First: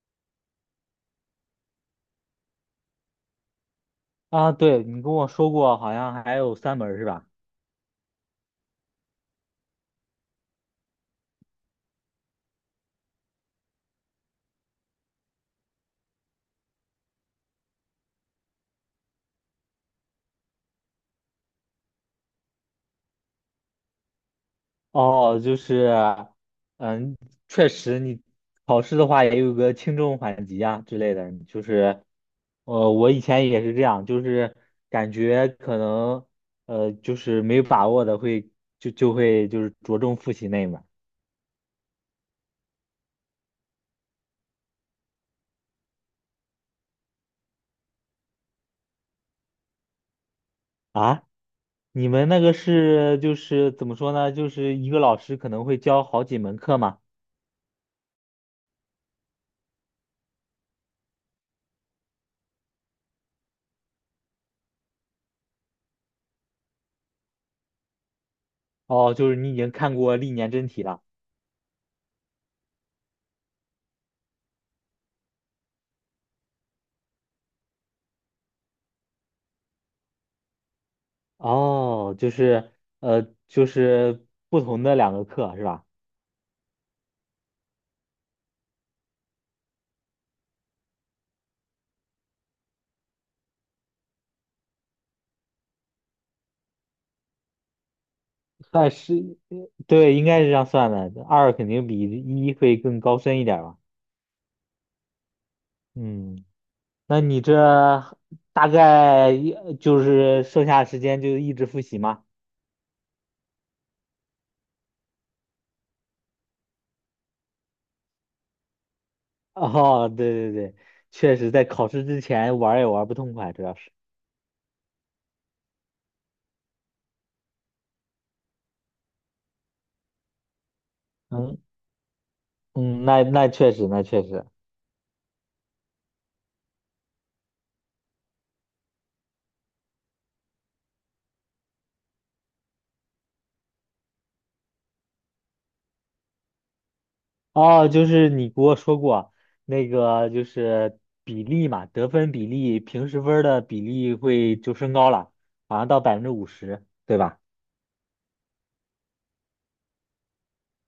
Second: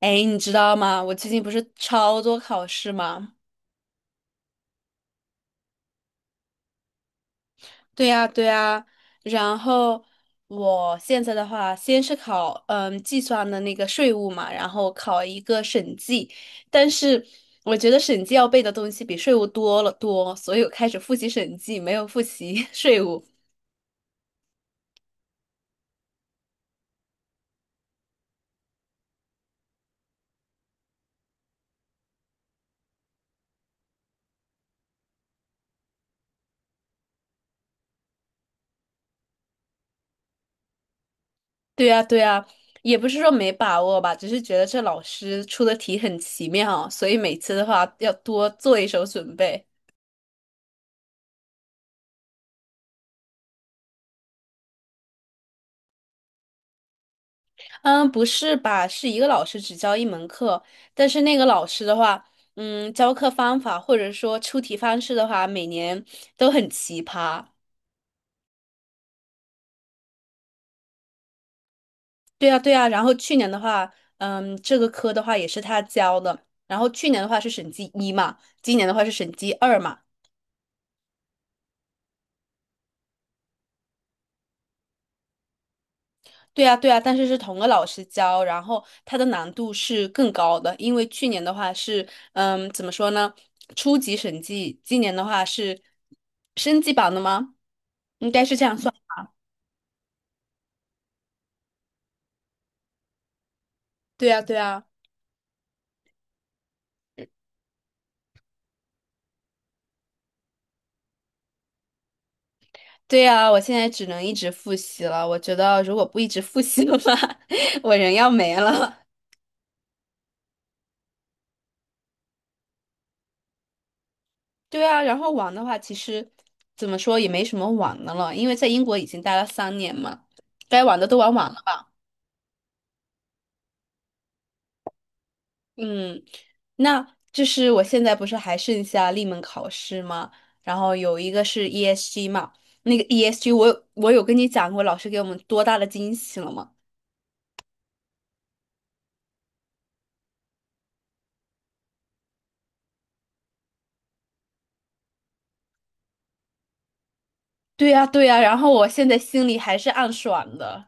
哎，你知道吗？我最近不是超多考试吗？啊，对，你跟我说过，好像还有三门儿是吧？对呀，对呀。然后我现在的话，先是考计算的那个税务嘛，然后考一个审计，但是我觉得审计要背的东西比税务多了多，所以我开始复习审计，没有复习 税务。哦，就是，嗯，确实，你考试的话也有个轻重缓急啊之类的，就是，我以前也是这样，就是感觉可能，就是没有把握的会就会就是着重复习那一门儿对呀，对呀，也不是说没把握吧，只是觉得这老师出的题很奇妙，所以每次的话要多做一手准备。啊。你们那个是就是怎么说呢？就是一个老师可能会教好几门课嘛？嗯，不是吧？是一个老师只教一门课，但是那个老师的话，嗯，教课方法或者说出题方式的话，每年都很奇葩。哦，就是你已经看过历年真题了。对啊，对啊。然后去年的话，这个科的话也是他教的。然后去年的话是审计一嘛，今年的话是审计二嘛。哦，就是就是不同的两个课是吧？对呀，对呀，但是是同个老师教，然后它的难度是更高的，因为去年的话是，怎么说呢，初级审计，今年的话是升级版的吗？应该是这样算算。是，对，应该是这样算的。二肯定比一会更高深一点儿吧？对呀，对呀，嗯，那你这大概一就是剩下的时间就一直复习吗？对呀，我现在只能一直复习了。我觉得如果不一直复习的话，我人要没了。哦，对对对，确实在考试之前玩儿也玩儿不痛快，主要是。对啊，然后玩的话，其实怎么说也没什么玩的了，因为在英国已经待了3年嘛，该玩的都玩完嗯了。嗯，那那确实，那确实。嗯，那就是我现在不是还剩下立门考试吗？然后有一个是 ESG 嘛，那个 ESG 我有跟你讲过，老师给我们多大的惊喜了吗？哦，就是你给我说过那个，就是比例嘛，得分比例，平时分儿的比例会就升高了，好像到百分之五十，对吧？对呀，对呀，然后我现在心里还是暗爽的，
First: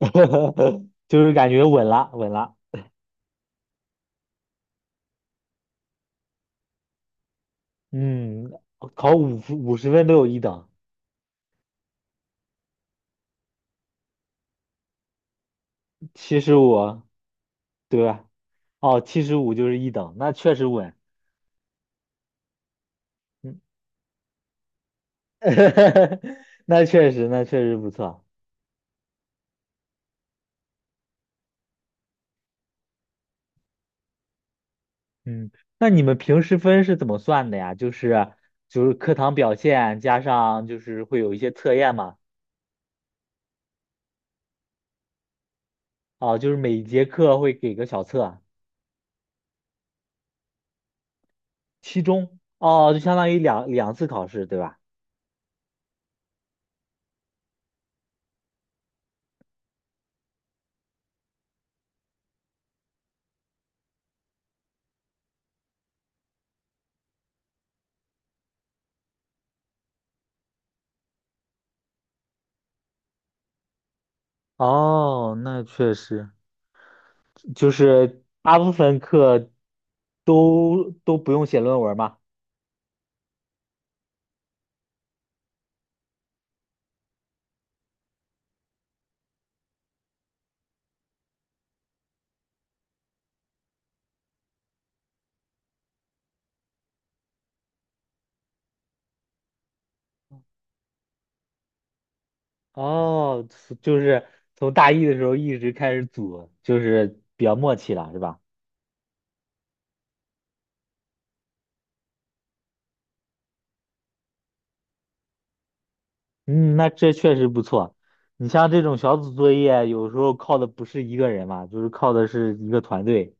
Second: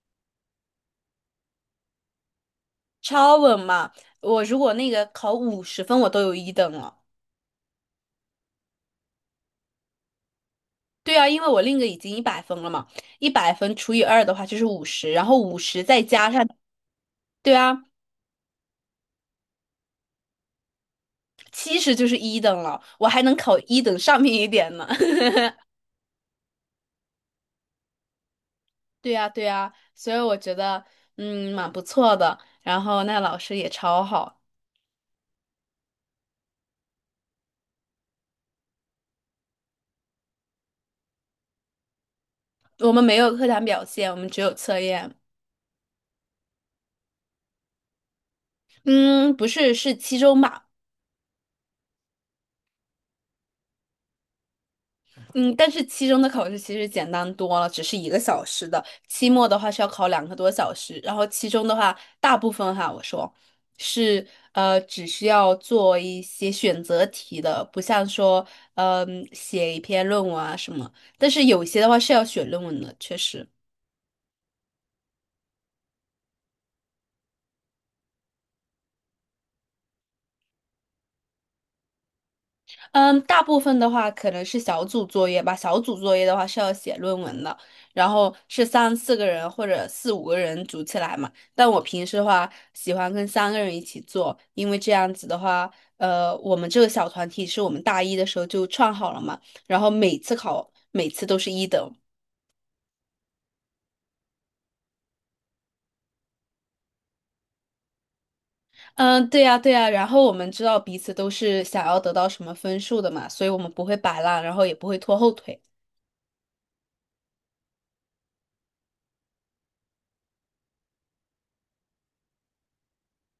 就是感觉稳了，稳了。超稳嘛！我如果那个考50分，我都有一等了。嗯，考五十分都有一等，对啊，因为我另一个已经一百分了嘛，一百分除以二的话就是五十，然后五十再加七上，十五，对啊，对吧？哦，七十五就是一等，那确实稳。70就是一等了，我还能考嗯，一等上面一点呢。那确实，那确实不错。对呀，对呀，所以我觉得，蛮不错的。然后那老师也超好，嗯，那你们平时分是怎么算的呀？就是就是课堂表现加上就是会有一些测验嘛，我们没有课堂表现，我们只有测验。哦，就是每节课会给个小测，嗯，不是，是期中吧？期中，哦，就相当于两次考试，对吧？嗯，但是期中的考试其实简单多了，只是一个小时的。期末的话是要考两个多小时，然后期中的话，大部分哈，我说是只需要做一些选择题的，不像说，嗯、写一篇论文啊什么。但是有些的话是要写论文的，确实。哦，那确实，就是大部分课都不用写论文嘛。嗯，大部分的话可能是小组作业吧。小组作业的话是要写论文的，然后是三四个人或者四五个人组起来嘛。但我平时的话喜欢跟三个人一起做，因为这样子的话，我们这个小团体是我们大一的时候就创好了嘛，然后每次考每次都是一等。哦，就是从大一的时候一直开始组，就是比较默契了，是吧？嗯，对呀，对呀。然后我们知道彼此都是想要得到什么分数的嘛，所以我们不会摆烂，然后也不会拖后腿。嗯，那这确实不错。你像这种小组作业，有时候靠的不是一个人嘛，就是靠的是一个团队，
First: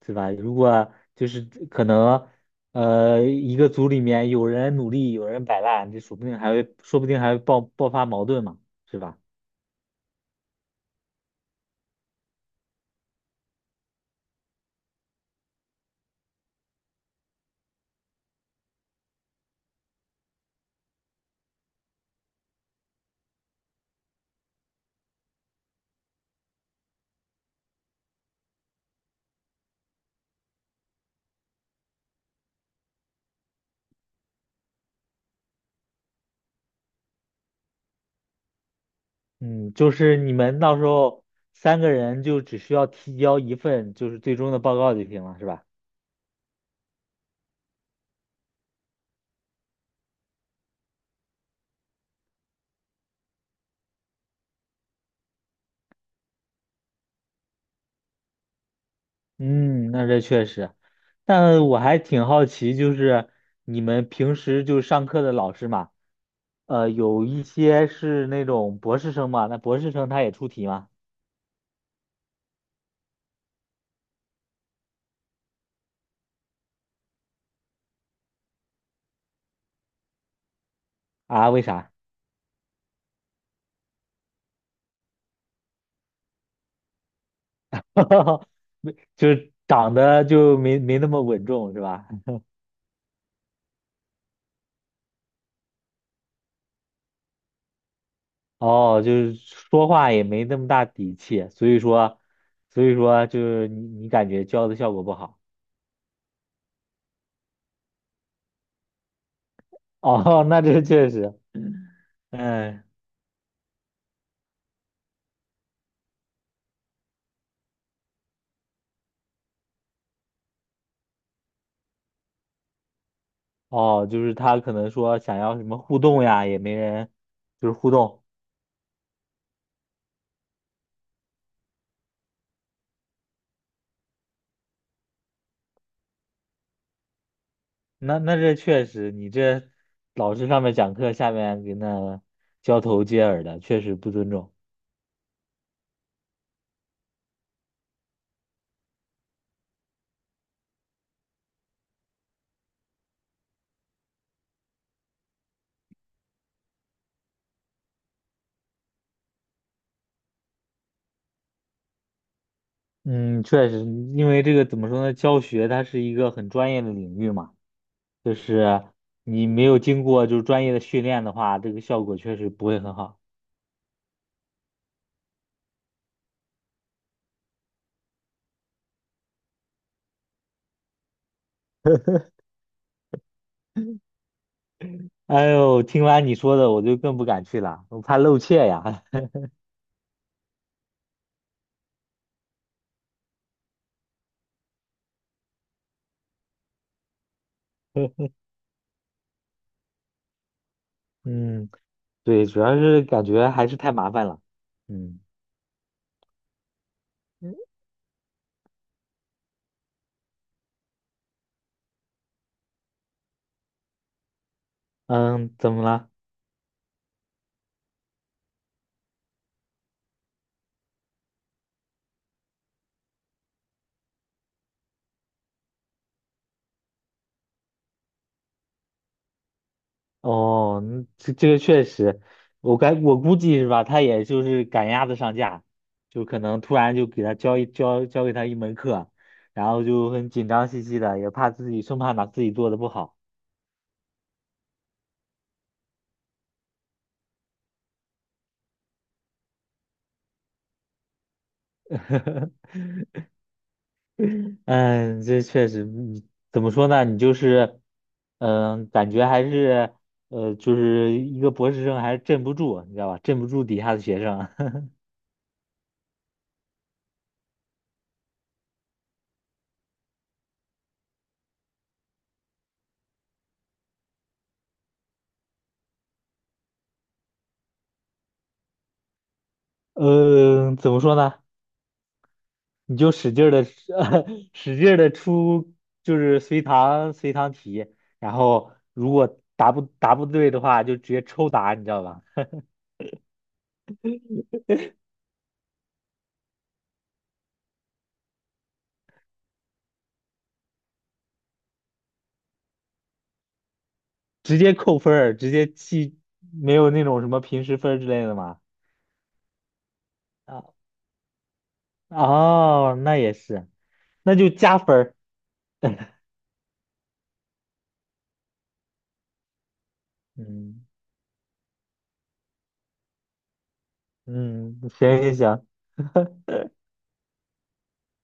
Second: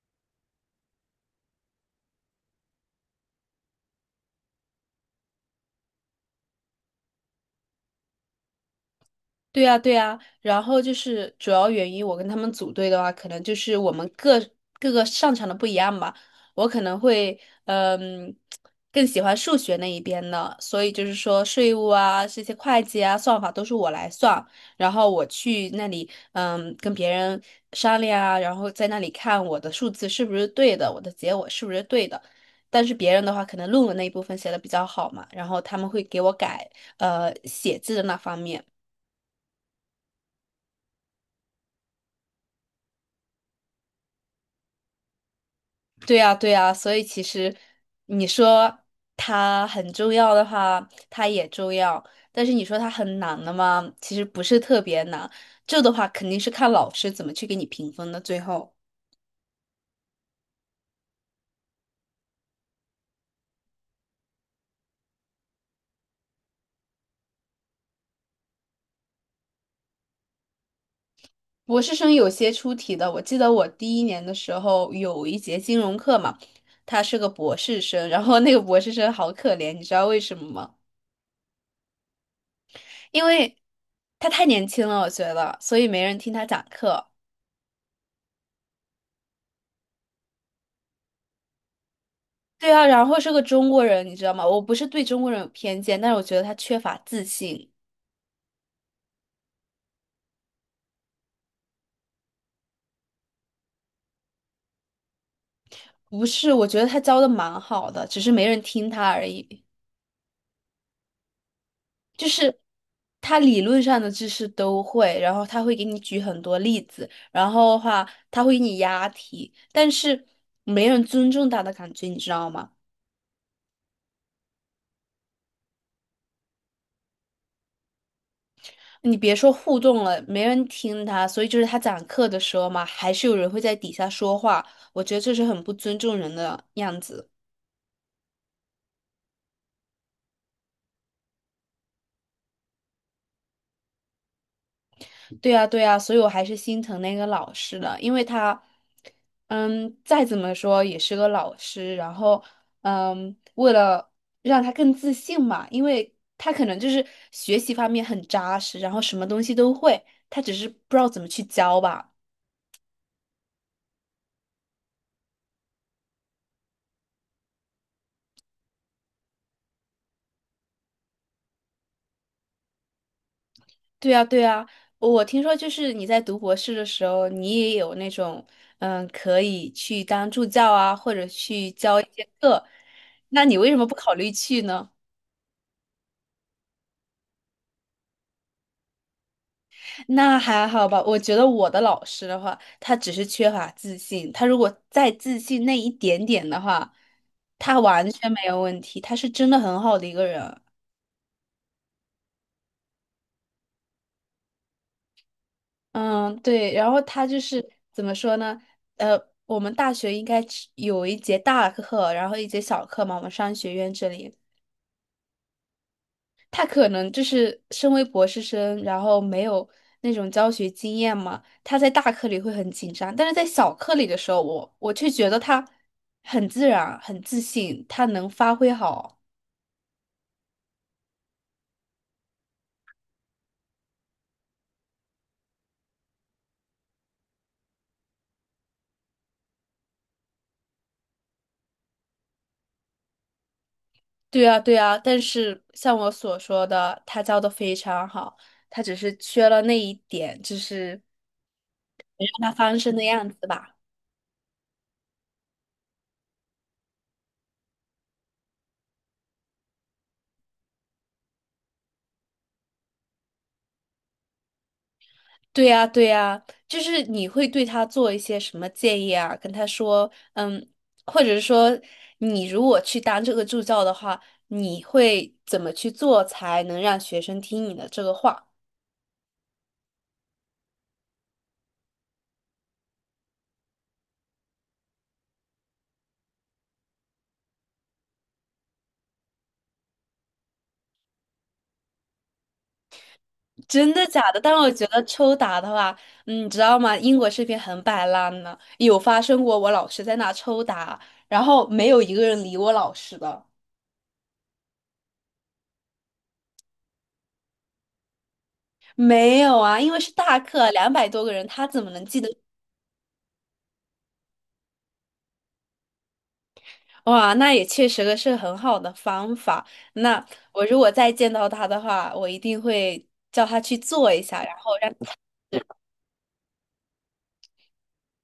对吧？如果就是可能，一个组里面有人努力，有人摆烂，这说不定还会，说不定还会爆发矛盾嘛，是吧？对呀，对呀，然后就是主要原因，我跟他们组队的话，可能就是我们各个擅长的不一样吧。我可能会，嗯，更喜欢数学那一边的，所以就是说税务啊，这些会计啊，算法都是我来算，然后我去那里，跟别人商量啊，然后在那里看我的数字是不是对的，我的结果是不是对的。但是别人的话，可能论文那一部分写的比较好嘛，然后他们会给我改，写字的那方面。嗯，就是你们到时候三个人就只需要提交一份就是最终的报告就行了，是吧？对呀，对呀，所以其实你说它很重要的话，它也重要；但是你说它很难的嘛，其实不是特别难。这的话肯定是看老师怎么去给你评分的。最后，嗯，那这确实，但我还挺好奇，就是你们平时就上课的老师嘛，有一些是那种博士生嘛，那博士生他也出题吗？博士生有些出题的，我记得我第一年的时候有一节金融课嘛，他是个博士生，然后那个博士生好可怜，你知道为什么吗？啊，为啥？因为他太年轻了，我觉得，所以没人听他讲课。没，就是长得就没那么稳重是吧？对啊，然后是个中国人，你知道吗？我不是对中国人有偏见，但是我觉得他缺乏自信。哦，就是说话也没那么大底气，所以说，所以说就是你感觉教的效果不好。不是，我觉得他教的蛮好的，只是没人听他而已。哦，那这确实，就是嗯。他理论上的知识都会，然后他会给你举很多例子，然后的话他会给你押题，但是没人尊重他的感觉，你知道吗？哦，就是他可能说想要什么互动呀，也没人就是互动。你别说互动了，没人听他，所以就是他讲课的时候嘛，还是有人会在底下说话，我觉得这是很不尊重人的样子。那那这确实，你这老师上面讲课，下面给那交头接耳的，确实不尊重。对呀，对呀，所以我还是心疼那个老师的，因为他，嗯，再怎么说也是个老师，然后，为了让他更自信嘛，因为他可能就是学习方面很扎实，然后什么东西都会，他只是不知道怎么去教吧。嗯，确实，因为这个怎么说呢，教学它是一个很专业的领域嘛，就是你没有经过就是专业的训练的话，这个效果确实不会很好 对呀，对呀，我听说就是你在读博士的时候，你也有那种，可以去当助教啊，或者去教一些 课，那你为什么不考虑去呢？哎呦，听完你说的，我就更不敢去了，我怕露怯呀。那还好吧，我觉得我的老师的话，他只是缺乏自信。他如果再自信那一点点的话，他完全没有问题。他是真的很好的一个人。嗯，对，主要是感觉还是太麻烦了。嗯。嗯，对。然后他就是怎么说呢？呃，我们大学应该只有一节大课，然后一节小课嘛。我们商学院这里，嗯，怎么了？他可能就是身为博士生，然后没有那种教学经验嘛，他在大课里会很紧张，但是在小课里的时候，我却觉得他很自然、很自信，他能发挥好。哦，嗯这这个确实，我该我估计是吧，他也就是赶鸭子上架，就可能突然就给他教给他一门课，然后就很紧张兮兮的，也怕自己生怕把自己做的不好。对啊，对啊，但是像我所说的，他教的非常好，他只是缺了那一点，就是让他 翻身的样子吧。嗯，这确实，你怎么说呢？你就是，嗯，感觉还是就是一个博士生还是镇不住，你知道吧？镇不住底下的学生。对呀，对呀，就是你会对他做一些什么建议啊？跟他说，嗯，或者是说，你如果去当这个助教的话，你会怎么去做才能让学生听你的这个话？嗯，怎么说呢？你就使劲的 使劲的出，就是随堂题，然后如果答不对的话，就直接抽答，你知道吧？真的假的？但是我觉得抽打的话，嗯，你知道吗？英国这边很摆烂呢，有发生过我老师在那抽打，然后没有一个人理我老师的。直接扣分儿，直接记，没有那种什么平时分儿之类的吗？没有啊，因为是大啊，课，200多个人，他怎么能记得？哦，那也是，那就加分儿。哇，那也确实是很好的方法。那我如嗯果再见到他的话，我一定会叫他去做一下。嗯，行行行，